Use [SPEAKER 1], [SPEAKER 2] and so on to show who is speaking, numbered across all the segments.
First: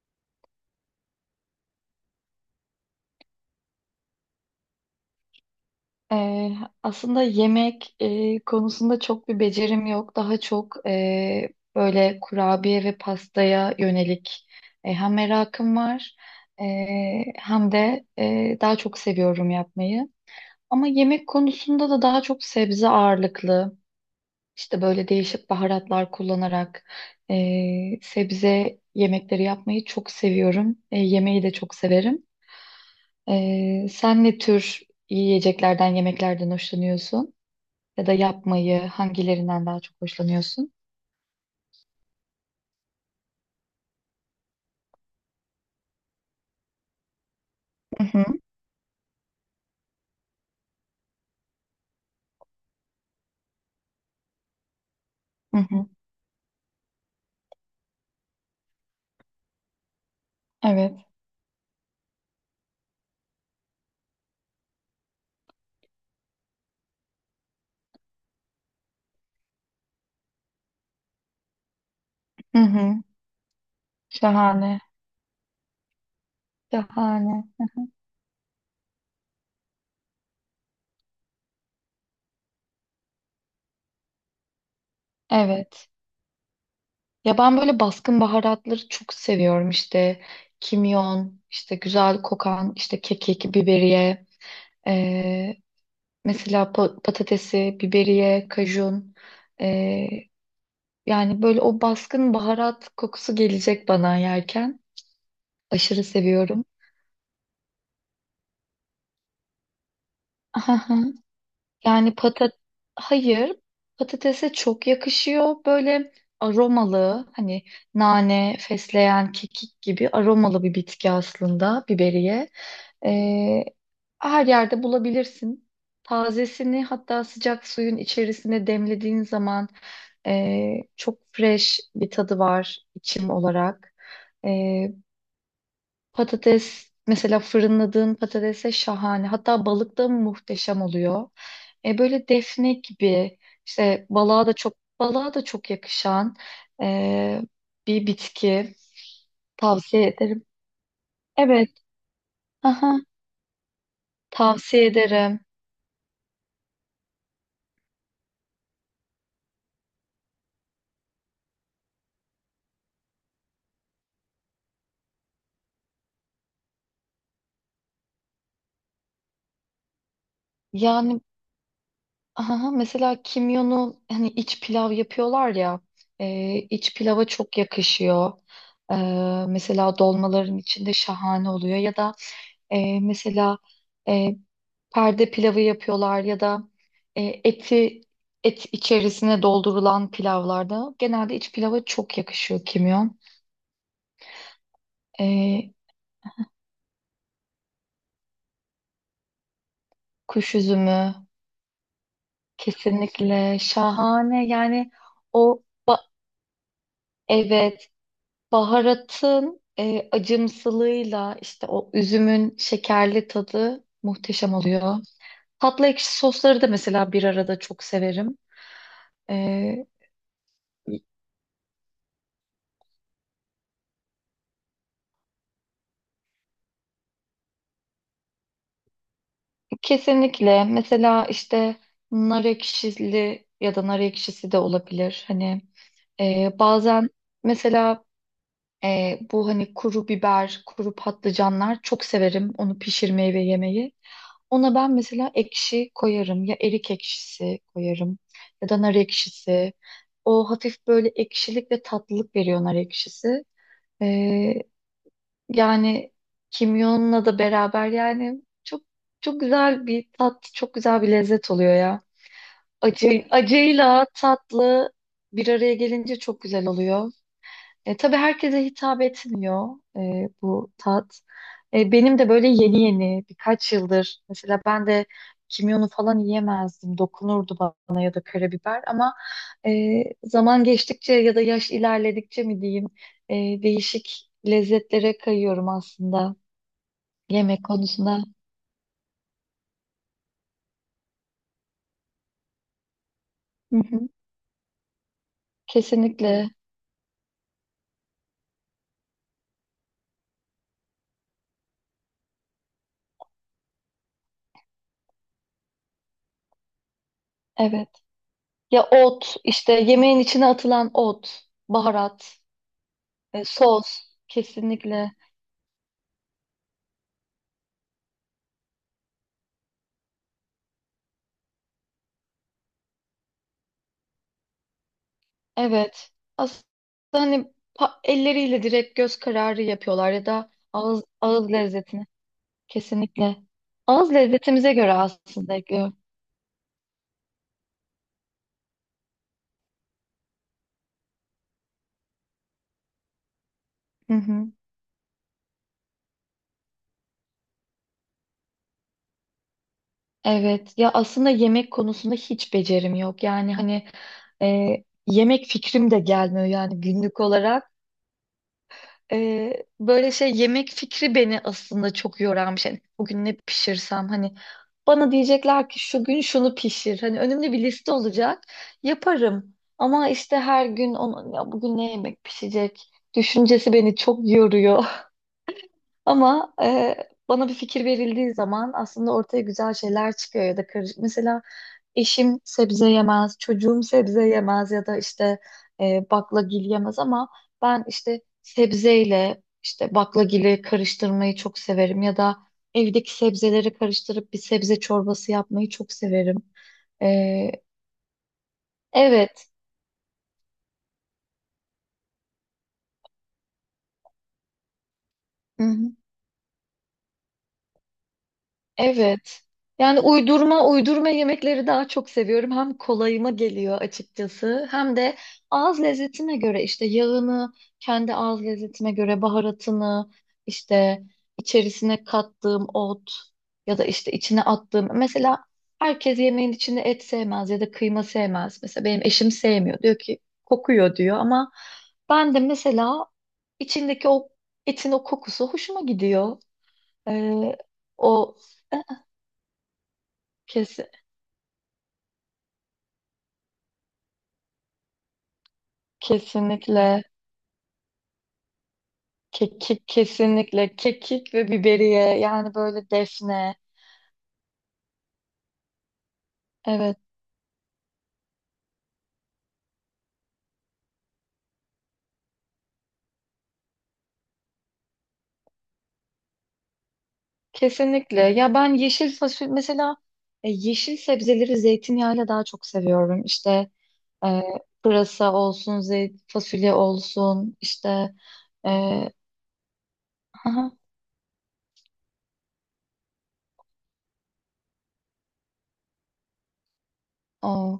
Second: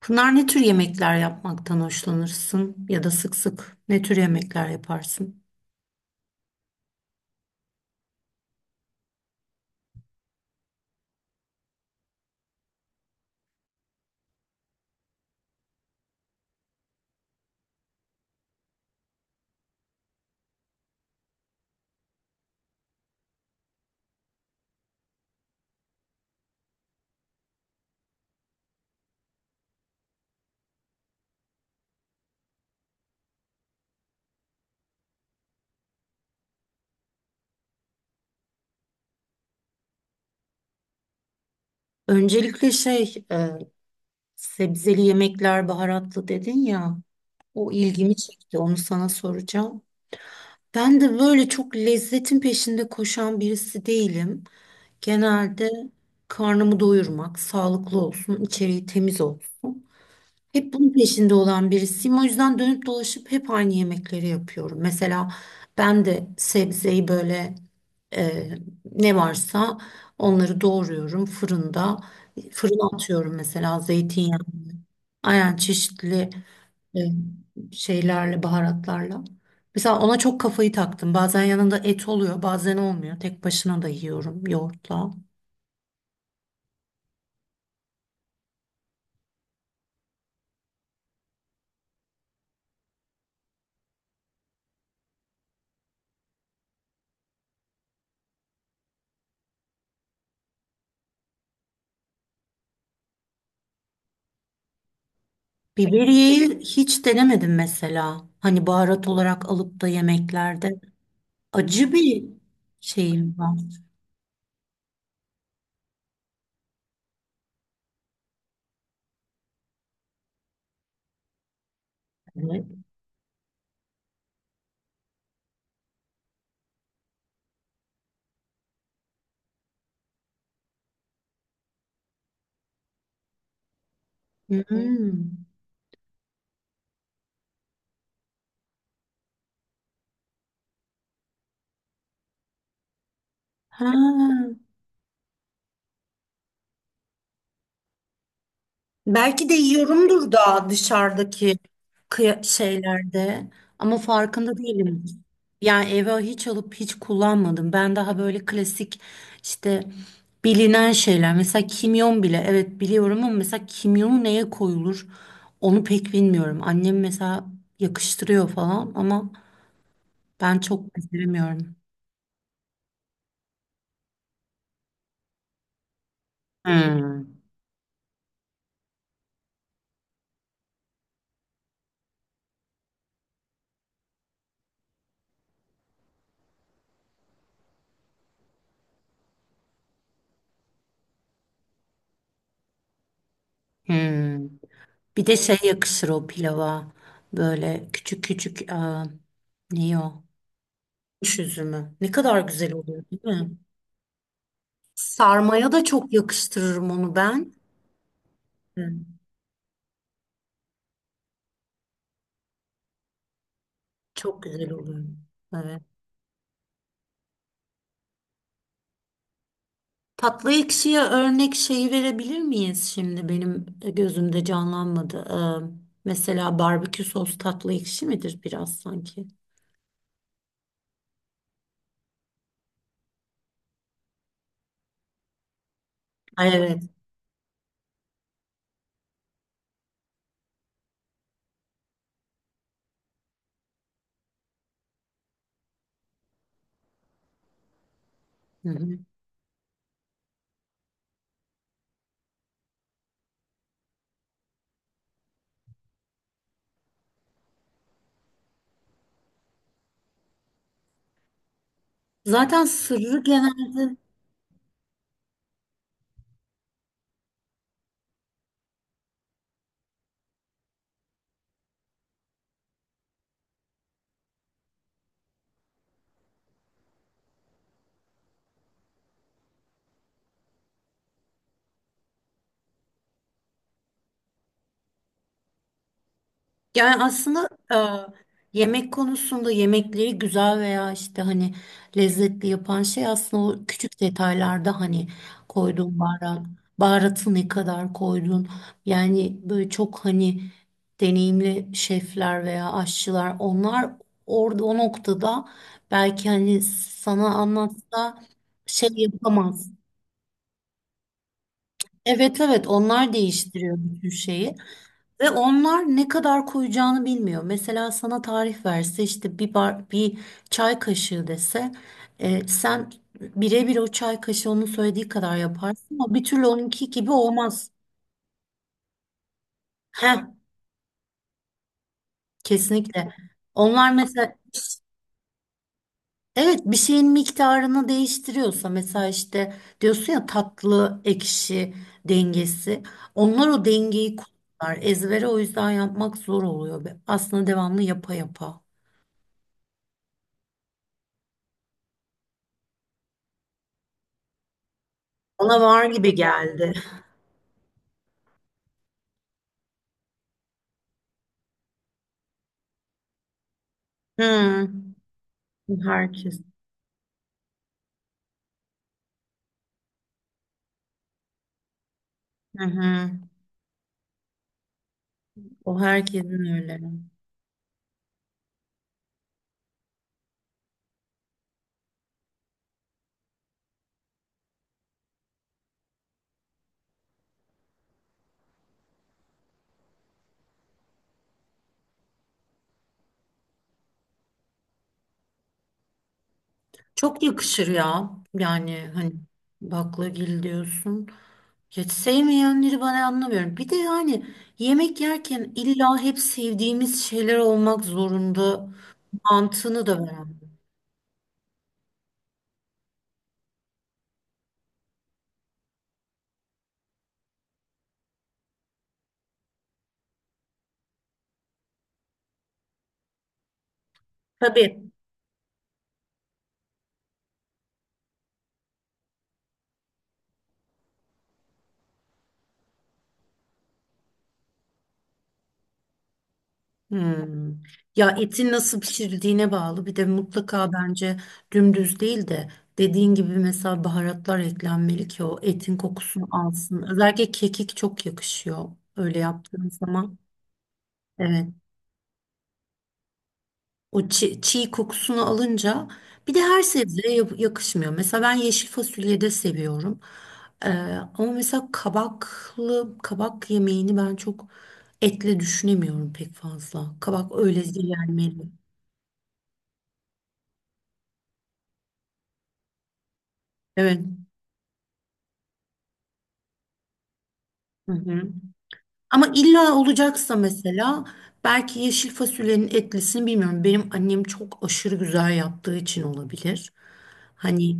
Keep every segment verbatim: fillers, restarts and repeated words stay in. [SPEAKER 1] Pınar ne tür yemekler yapmaktan hoşlanırsın ya da sık sık ne tür yemekler yaparsın?
[SPEAKER 2] Ee, aslında yemek e, konusunda çok bir becerim yok. Daha çok e, böyle kurabiye ve pastaya yönelik e, hem merakım var e, hem de e, daha çok seviyorum yapmayı. Ama yemek konusunda da daha çok sebze ağırlıklı, işte böyle değişik baharatlar kullanarak e, sebze yemekleri yapmayı çok seviyorum. E, yemeği de çok severim. E, sen ne tür yiyeceklerden, yemeklerden hoşlanıyorsun? Ya da yapmayı hangilerinden daha çok hoşlanıyorsun?
[SPEAKER 1] Öncelikle şey e, sebzeli yemekler baharatlı dedin ya, o
[SPEAKER 2] Hı
[SPEAKER 1] ilgimi
[SPEAKER 2] hı,
[SPEAKER 1] çekti, onu sana soracağım. Ben de böyle çok lezzetin peşinde koşan birisi değilim.
[SPEAKER 2] hı
[SPEAKER 1] Genelde
[SPEAKER 2] hı.
[SPEAKER 1] karnımı doyurmak, sağlıklı olsun, içeriği temiz olsun. Hep bunun
[SPEAKER 2] Evet.
[SPEAKER 1] peşinde olan birisiyim. O yüzden dönüp dolaşıp hep aynı yemekleri yapıyorum. Mesela ben de sebzeyi böyle, e, ne varsa onları doğruyorum fırında.
[SPEAKER 2] Hı
[SPEAKER 1] Fırına
[SPEAKER 2] hı.
[SPEAKER 1] atıyorum, mesela zeytinyağı.
[SPEAKER 2] Şahane.
[SPEAKER 1] Aynen, çeşitli e,
[SPEAKER 2] Şahane.
[SPEAKER 1] şeylerle, baharatlarla. Mesela ona çok kafayı taktım. Bazen yanında et oluyor, bazen olmuyor. Tek başına da yiyorum yoğurtla.
[SPEAKER 2] Evet. Ya ben böyle baskın baharatları çok seviyorum. İşte kimyon, işte güzel kokan, işte kekik, biberiye, eee, mesela pa- patatesi, biberiye, kajun. Eee, yani böyle o baskın baharat kokusu gelecek bana yerken. Aşırı
[SPEAKER 1] Biberiyeyi
[SPEAKER 2] seviyorum.
[SPEAKER 1] hiç denemedim mesela. Hani baharat olarak alıp da yemeklerde. Acı
[SPEAKER 2] Yani
[SPEAKER 1] bir
[SPEAKER 2] patat
[SPEAKER 1] şeyim
[SPEAKER 2] hayır,
[SPEAKER 1] var.
[SPEAKER 2] patatese çok yakışıyor böyle aromalı hani nane, fesleğen, kekik gibi aromalı bir bitki aslında biberiye.
[SPEAKER 1] Evet.
[SPEAKER 2] Ee, her yerde bulabilirsin. Tazesini hatta sıcak suyun içerisine demlediğin zaman e, çok fresh bir tadı var içim olarak. E,
[SPEAKER 1] Hmm.
[SPEAKER 2] Patates mesela fırınladığın patatese şahane. Hatta balık da muhteşem oluyor. E böyle defne gibi işte balığa
[SPEAKER 1] Ha.
[SPEAKER 2] da çok balığa da çok yakışan e, bir bitki,
[SPEAKER 1] Belki de
[SPEAKER 2] tavsiye
[SPEAKER 1] yiyorumdur
[SPEAKER 2] ederim.
[SPEAKER 1] da dışarıdaki
[SPEAKER 2] Evet.
[SPEAKER 1] kıya-
[SPEAKER 2] Aha,
[SPEAKER 1] şeylerde, ama farkında
[SPEAKER 2] tavsiye
[SPEAKER 1] değilim.
[SPEAKER 2] ederim.
[SPEAKER 1] Yani eve hiç alıp hiç kullanmadım. Ben daha böyle klasik, işte bilinen şeyler. Mesela kimyon bile, evet, biliyorum ama mesela kimyonu neye koyulur onu pek bilmiyorum. Annem mesela yakıştırıyor falan ama ben çok
[SPEAKER 2] Yani
[SPEAKER 1] beceremiyorum.
[SPEAKER 2] aha, mesela kimyonu hani iç pilav yapıyorlar ya e, iç pilava
[SPEAKER 1] Hmm.
[SPEAKER 2] çok yakışıyor. E, Mesela dolmaların içinde şahane oluyor ya da e, mesela e, perde pilavı yapıyorlar ya da e, eti et içerisine doldurulan pilavlarda genelde iç pilava çok yakışıyor kimyon.
[SPEAKER 1] Hmm. Bir de şey
[SPEAKER 2] E,
[SPEAKER 1] yakışır o pilava. Böyle küçük küçük, aa, ne o?
[SPEAKER 2] Kuş üzümü
[SPEAKER 1] Kuş üzümü. Ne kadar güzel oluyor değil mi?
[SPEAKER 2] kesinlikle şahane yani. O,
[SPEAKER 1] Sarmaya da çok yakıştırırım onu ben.
[SPEAKER 2] evet,
[SPEAKER 1] Hı.
[SPEAKER 2] baharatın e, acımsılığıyla işte o üzümün şekerli tadı
[SPEAKER 1] Çok
[SPEAKER 2] muhteşem
[SPEAKER 1] güzel
[SPEAKER 2] oluyor.
[SPEAKER 1] oluyor. Evet.
[SPEAKER 2] Tatlı ekşi sosları da mesela bir arada çok severim. E,
[SPEAKER 1] Tatlı ekşiye örnek şeyi verebilir miyiz şimdi? Benim gözümde canlanmadı. Ee, mesela barbekü sos tatlı ekşi midir biraz sanki?
[SPEAKER 2] Kesinlikle. Mesela işte nar ekşili ya da nar ekşisi de olabilir. Hani
[SPEAKER 1] Ay,
[SPEAKER 2] e,
[SPEAKER 1] evet.
[SPEAKER 2] bazen mesela e, bu hani kuru biber, kuru patlıcanlar çok severim onu pişirmeyi ve yemeyi. Ona ben mesela ekşi koyarım. Ya erik ekşisi koyarım
[SPEAKER 1] Hı
[SPEAKER 2] ya da nar
[SPEAKER 1] hı.
[SPEAKER 2] ekşisi. O hafif böyle ekşilik ve tatlılık veriyor nar ekşisi. Yani kimyonla da beraber yani çok çok güzel bir tat, çok güzel bir lezzet oluyor ya.
[SPEAKER 1] Zaten sırrı
[SPEAKER 2] Acı,
[SPEAKER 1] genelde...
[SPEAKER 2] acıyla tatlı bir araya gelince çok güzel oluyor. E, tabii herkese hitap etmiyor e, bu tat. E, benim de böyle yeni yeni birkaç yıldır mesela ben de kimyonu falan yiyemezdim. Dokunurdu bana ya da karabiber ama e, zaman geçtikçe ya da yaş ilerledikçe mi diyeyim e, değişik lezzetlere kayıyorum aslında.
[SPEAKER 1] Yani aslında
[SPEAKER 2] Yemek konusuna
[SPEAKER 1] e, yemek konusunda yemekleri güzel veya işte hani lezzetli yapan şey aslında o
[SPEAKER 2] hı
[SPEAKER 1] küçük
[SPEAKER 2] hı,
[SPEAKER 1] detaylarda, hani koyduğun baharat,
[SPEAKER 2] kesinlikle,
[SPEAKER 1] baharatı ne kadar koydun. Yani böyle çok hani deneyimli şefler veya aşçılar, onlar orada o noktada belki hani sana
[SPEAKER 2] evet.
[SPEAKER 1] anlatsa
[SPEAKER 2] Ya
[SPEAKER 1] şey
[SPEAKER 2] ot
[SPEAKER 1] yapamaz.
[SPEAKER 2] işte yemeğin içine atılan ot, baharat,
[SPEAKER 1] Evet evet, onlar
[SPEAKER 2] e,
[SPEAKER 1] değiştiriyor
[SPEAKER 2] sos
[SPEAKER 1] bütün şeyi.
[SPEAKER 2] kesinlikle.
[SPEAKER 1] Ve onlar ne kadar koyacağını bilmiyor. Mesela sana tarif verse, işte bir bar, bir çay kaşığı dese, e, sen birebir o çay kaşığı onun söylediği kadar yaparsın
[SPEAKER 2] Evet.
[SPEAKER 1] ama bir türlü
[SPEAKER 2] Aslında
[SPEAKER 1] onunki gibi
[SPEAKER 2] hani
[SPEAKER 1] olmaz.
[SPEAKER 2] pa- elleriyle direkt göz kararı yapıyorlar
[SPEAKER 1] Heh,
[SPEAKER 2] ya da ağız ağız lezzetini
[SPEAKER 1] kesinlikle.
[SPEAKER 2] kesinlikle.
[SPEAKER 1] Onlar
[SPEAKER 2] Ağız
[SPEAKER 1] mesela,
[SPEAKER 2] lezzetimize göre aslında ekliyor.
[SPEAKER 1] evet, bir şeyin miktarını değiştiriyorsa, mesela işte diyorsun ya, tatlı ekşi dengesi. Onlar o
[SPEAKER 2] Hı
[SPEAKER 1] dengeyi
[SPEAKER 2] hı.
[SPEAKER 1] kullanırlar. Ezbere o yüzden yapmak zor oluyor. Aslında devamlı yapa yapa.
[SPEAKER 2] Evet. Ya aslında yemek konusunda hiç becerim yok. Yani hani e, yemek
[SPEAKER 1] Bana var
[SPEAKER 2] fikrim de
[SPEAKER 1] gibi
[SPEAKER 2] gelmiyor
[SPEAKER 1] geldi.
[SPEAKER 2] yani günlük olarak. Ee, böyle şey yemek fikri beni aslında çok yoran bir şey. Hani bugün ne pişirsem hani
[SPEAKER 1] Hı.
[SPEAKER 2] bana diyecekler ki şu gün
[SPEAKER 1] Herkes.
[SPEAKER 2] şunu pişir. Hani önümde bir liste olacak. Yaparım. Ama işte her gün onun ya bugün ne yemek
[SPEAKER 1] Hı
[SPEAKER 2] pişecek
[SPEAKER 1] hı.
[SPEAKER 2] düşüncesi beni çok yoruyor.
[SPEAKER 1] O herkesin
[SPEAKER 2] Ama
[SPEAKER 1] öyle.
[SPEAKER 2] e, bana bir fikir verildiği zaman aslında ortaya güzel şeyler çıkıyor ya da karışık. Mesela eşim sebze yemez, çocuğum sebze yemez ya da işte e, baklagil yemez ama ben işte sebzeyle işte baklagili karıştırmayı çok severim ya da evdeki sebzeleri karıştırıp bir sebze çorbası yapmayı çok severim.
[SPEAKER 1] Çok
[SPEAKER 2] E,
[SPEAKER 1] yakışır ya. Yani hani
[SPEAKER 2] evet.
[SPEAKER 1] baklagil diyorsun. Hiç sevmeyenleri ben anlamıyorum. Bir de yani yemek yerken
[SPEAKER 2] Hı hı.
[SPEAKER 1] illa hep sevdiğimiz şeyler olmak zorunda
[SPEAKER 2] Evet.
[SPEAKER 1] mantığını da
[SPEAKER 2] Yani
[SPEAKER 1] ben anlamıyorum.
[SPEAKER 2] uydurma uydurma yemekleri daha çok seviyorum. Hem kolayıma geliyor açıkçası hem de ağız lezzetime göre işte yağını, kendi ağız lezzetime göre baharatını, işte içerisine kattığım ot ya da işte içine
[SPEAKER 1] Tabii.
[SPEAKER 2] attığım. Mesela herkes yemeğin içinde et sevmez ya da kıyma sevmez. Mesela benim eşim sevmiyor. Diyor ki kokuyor diyor ama ben de mesela içindeki o etin o kokusu hoşuma gidiyor. Ee,
[SPEAKER 1] Hmm. Ya
[SPEAKER 2] o
[SPEAKER 1] etin nasıl pişirildiğine bağlı. Bir de mutlaka
[SPEAKER 2] Kesin,
[SPEAKER 1] bence dümdüz değil de dediğin gibi mesela baharatlar eklenmeli ki o etin kokusunu alsın.
[SPEAKER 2] kesinlikle
[SPEAKER 1] Özellikle kekik çok yakışıyor öyle yaptığın
[SPEAKER 2] kekik,
[SPEAKER 1] zaman.
[SPEAKER 2] kesinlikle kekik ve
[SPEAKER 1] Evet.
[SPEAKER 2] biberiye yani böyle defne,
[SPEAKER 1] O çi- çiğ, kokusunu alınca, bir de her
[SPEAKER 2] evet,
[SPEAKER 1] sebzeye yap- yakışmıyor. Mesela ben yeşil fasulyeyi de seviyorum. Ee, Ama mesela kabaklı, kabak yemeğini ben çok etle düşünemiyorum pek fazla. Kabak öyle
[SPEAKER 2] kesinlikle.
[SPEAKER 1] yenmeli.
[SPEAKER 2] Ya ben yeşil fasulye mesela e, yeşil sebzeleri zeytinyağıyla daha çok seviyorum işte
[SPEAKER 1] Evet.
[SPEAKER 2] e, pırasa olsun zeyt fasulye olsun
[SPEAKER 1] Hı
[SPEAKER 2] işte
[SPEAKER 1] hı.
[SPEAKER 2] e,
[SPEAKER 1] Ama illa olacaksa,
[SPEAKER 2] aha,
[SPEAKER 1] mesela belki yeşil fasulyenin etlisini, bilmiyorum, benim annem çok aşırı güzel yaptığı için olabilir. Hani
[SPEAKER 2] o.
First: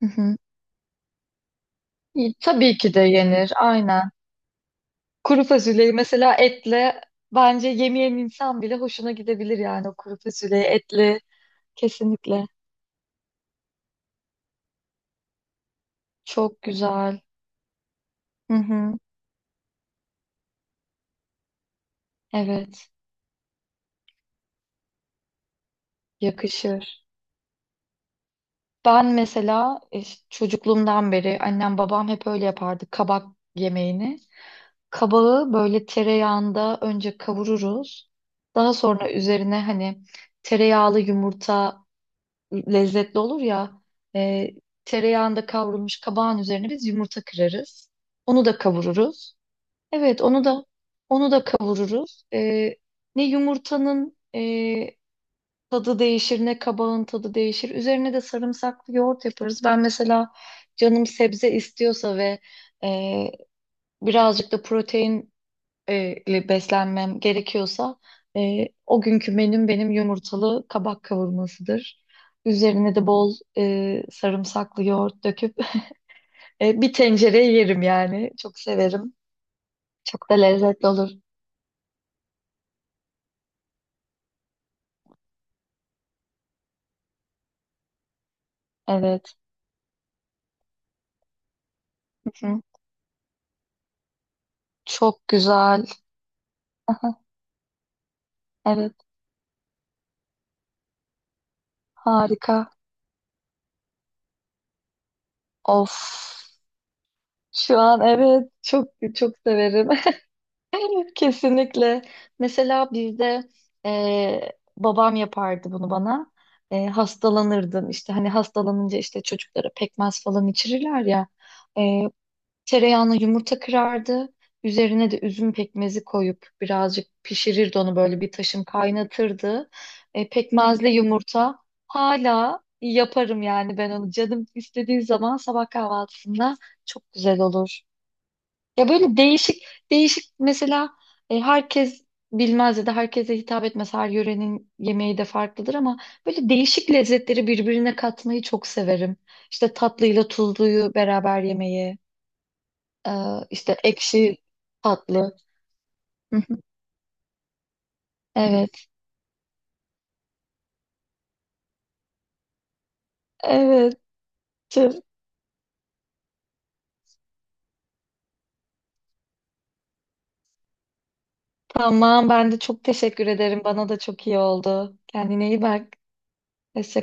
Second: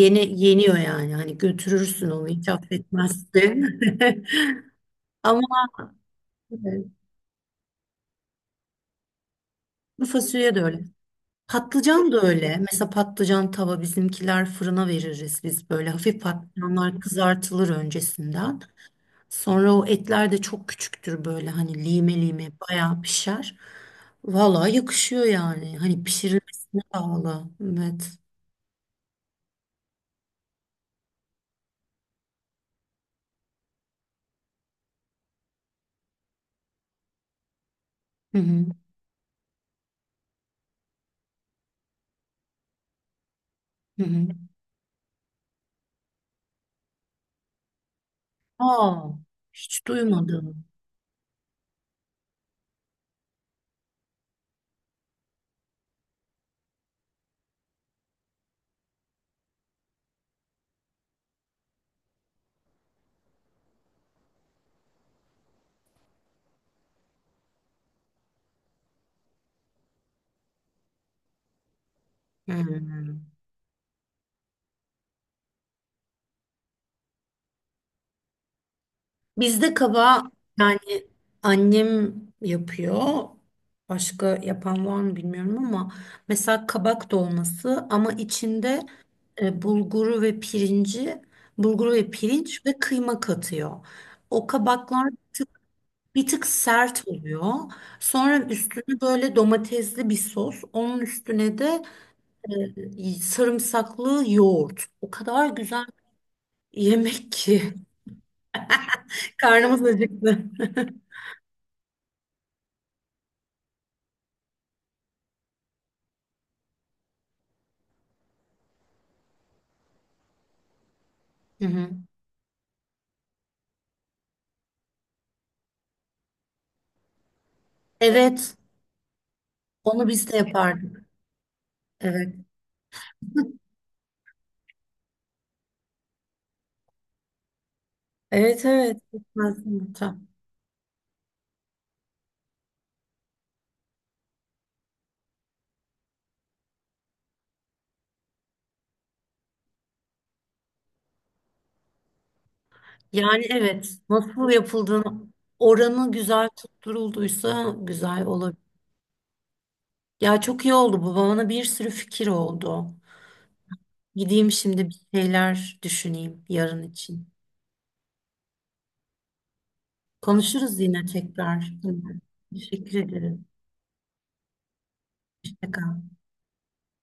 [SPEAKER 2] Hı hı.
[SPEAKER 1] yeniyor yani. Hani götürürsün onu
[SPEAKER 2] Y-
[SPEAKER 1] hiç
[SPEAKER 2] tabii ki de yenir,
[SPEAKER 1] affetmezsin.
[SPEAKER 2] aynen. Kuru
[SPEAKER 1] Ama
[SPEAKER 2] fasulyeyi mesela
[SPEAKER 1] evet,
[SPEAKER 2] etle bence yemeyen insan bile hoşuna gidebilir yani o
[SPEAKER 1] bu
[SPEAKER 2] kuru
[SPEAKER 1] fasulye de
[SPEAKER 2] fasulyeyi
[SPEAKER 1] öyle.
[SPEAKER 2] etli
[SPEAKER 1] Patlıcan da
[SPEAKER 2] kesinlikle.
[SPEAKER 1] öyle. Mesela patlıcan tava, bizimkiler fırına veririz biz böyle. Hafif
[SPEAKER 2] Çok
[SPEAKER 1] patlıcanlar
[SPEAKER 2] güzel.
[SPEAKER 1] kızartılır
[SPEAKER 2] Hı
[SPEAKER 1] öncesinden.
[SPEAKER 2] hı.
[SPEAKER 1] Sonra o etler de çok küçüktür böyle, hani lime lime
[SPEAKER 2] Evet,
[SPEAKER 1] bayağı pişer. Vallahi yakışıyor yani. Hani pişirilmesine
[SPEAKER 2] yakışır.
[SPEAKER 1] bağlı. Evet.
[SPEAKER 2] Ben mesela e, ş- çocukluğumdan beri annem babam hep öyle yapardı kabak yemeğini. Kabağı böyle tereyağında önce kavururuz.
[SPEAKER 1] Hı hı.
[SPEAKER 2] Daha sonra üzerine hani tereyağlı yumurta lezzetli olur ya.
[SPEAKER 1] Hı hı.
[SPEAKER 2] E, Tereyağında kavrulmuş kabağın üzerine biz yumurta kırarız. Onu da
[SPEAKER 1] Aa,
[SPEAKER 2] kavururuz.
[SPEAKER 1] hiç
[SPEAKER 2] Evet, onu
[SPEAKER 1] duymadım.
[SPEAKER 2] da onu da kavururuz. E, ne yumurtanın e, tadı değişir, ne kabağın tadı değişir. Üzerine de sarımsaklı yoğurt yaparız. Ben mesela canım sebze istiyorsa ve e, birazcık da protein e, ile beslenmem gerekiyorsa e, o günkü menüm benim yumurtalı kabak kavurmasıdır. Üzerine de
[SPEAKER 1] Hı.
[SPEAKER 2] bol e, sarımsaklı yoğurt döküp e, bir tencereye yerim yani. Çok severim.
[SPEAKER 1] Bizde
[SPEAKER 2] Çok
[SPEAKER 1] kaba,
[SPEAKER 2] da lezzetli
[SPEAKER 1] yani
[SPEAKER 2] olur.
[SPEAKER 1] annem yapıyor. Başka yapan var mı bilmiyorum ama mesela kabak dolması, ama içinde
[SPEAKER 2] Evet.
[SPEAKER 1] e, bulguru ve pirinci, bulguru ve
[SPEAKER 2] Hı hı.
[SPEAKER 1] pirinç ve kıyma katıyor. O kabaklar
[SPEAKER 2] Çok
[SPEAKER 1] tık...
[SPEAKER 2] güzel.
[SPEAKER 1] Bir tık sert oluyor. Sonra üstüne
[SPEAKER 2] Evet.
[SPEAKER 1] böyle domatesli bir sos. Onun üstüne de
[SPEAKER 2] Harika.
[SPEAKER 1] e, sarımsaklı yoğurt. O kadar güzel
[SPEAKER 2] Of.
[SPEAKER 1] bir yemek ki.
[SPEAKER 2] Şu an evet çok çok
[SPEAKER 1] Karnımız
[SPEAKER 2] severim.
[SPEAKER 1] acıktı.
[SPEAKER 2] Kesinlikle. Mesela bizde e, babam yapardı bunu bana. E, hastalanırdım işte hani hastalanınca işte çocuklara pekmez falan içirirler ya.
[SPEAKER 1] Hı hı.
[SPEAKER 2] E, Tereyağına yumurta kırardı. Üzerine de üzüm pekmezi koyup birazcık pişirirdi onu, böyle bir
[SPEAKER 1] Evet,
[SPEAKER 2] taşım kaynatırdı.
[SPEAKER 1] onu
[SPEAKER 2] E,
[SPEAKER 1] biz de
[SPEAKER 2] pekmezli
[SPEAKER 1] yapardık.
[SPEAKER 2] yumurta
[SPEAKER 1] Evet.
[SPEAKER 2] hala yaparım yani ben onu canım istediği zaman sabah kahvaltısında çok güzel olur.
[SPEAKER 1] Evet
[SPEAKER 2] Ya
[SPEAKER 1] evet.
[SPEAKER 2] böyle değişik
[SPEAKER 1] Pekmez yumurta.
[SPEAKER 2] değişik mesela e, herkes bilmez ya da herkese hitap etmez. Her yörenin yemeği de farklıdır ama böyle değişik lezzetleri birbirine katmayı çok severim. İşte tatlıyla tuzluyu beraber yemeyi, e,
[SPEAKER 1] Yani
[SPEAKER 2] işte
[SPEAKER 1] evet,
[SPEAKER 2] ekşi
[SPEAKER 1] nasıl yapıldığını,
[SPEAKER 2] tatlı.
[SPEAKER 1] oranı
[SPEAKER 2] Hı
[SPEAKER 1] güzel
[SPEAKER 2] hı.
[SPEAKER 1] tutturulduysa güzel olur.
[SPEAKER 2] Evet,
[SPEAKER 1] Ya çok iyi oldu bu, bana bir sürü fikir oldu.
[SPEAKER 2] evet.
[SPEAKER 1] Gideyim şimdi bir şeyler düşüneyim yarın için. Konuşuruz yine tekrar.
[SPEAKER 2] Tamam, ben de çok
[SPEAKER 1] Teşekkür
[SPEAKER 2] teşekkür
[SPEAKER 1] ederim.
[SPEAKER 2] ederim. Bana da çok iyi oldu. Kendine iyi
[SPEAKER 1] Hoşça
[SPEAKER 2] bak.
[SPEAKER 1] kal.
[SPEAKER 2] Hoşça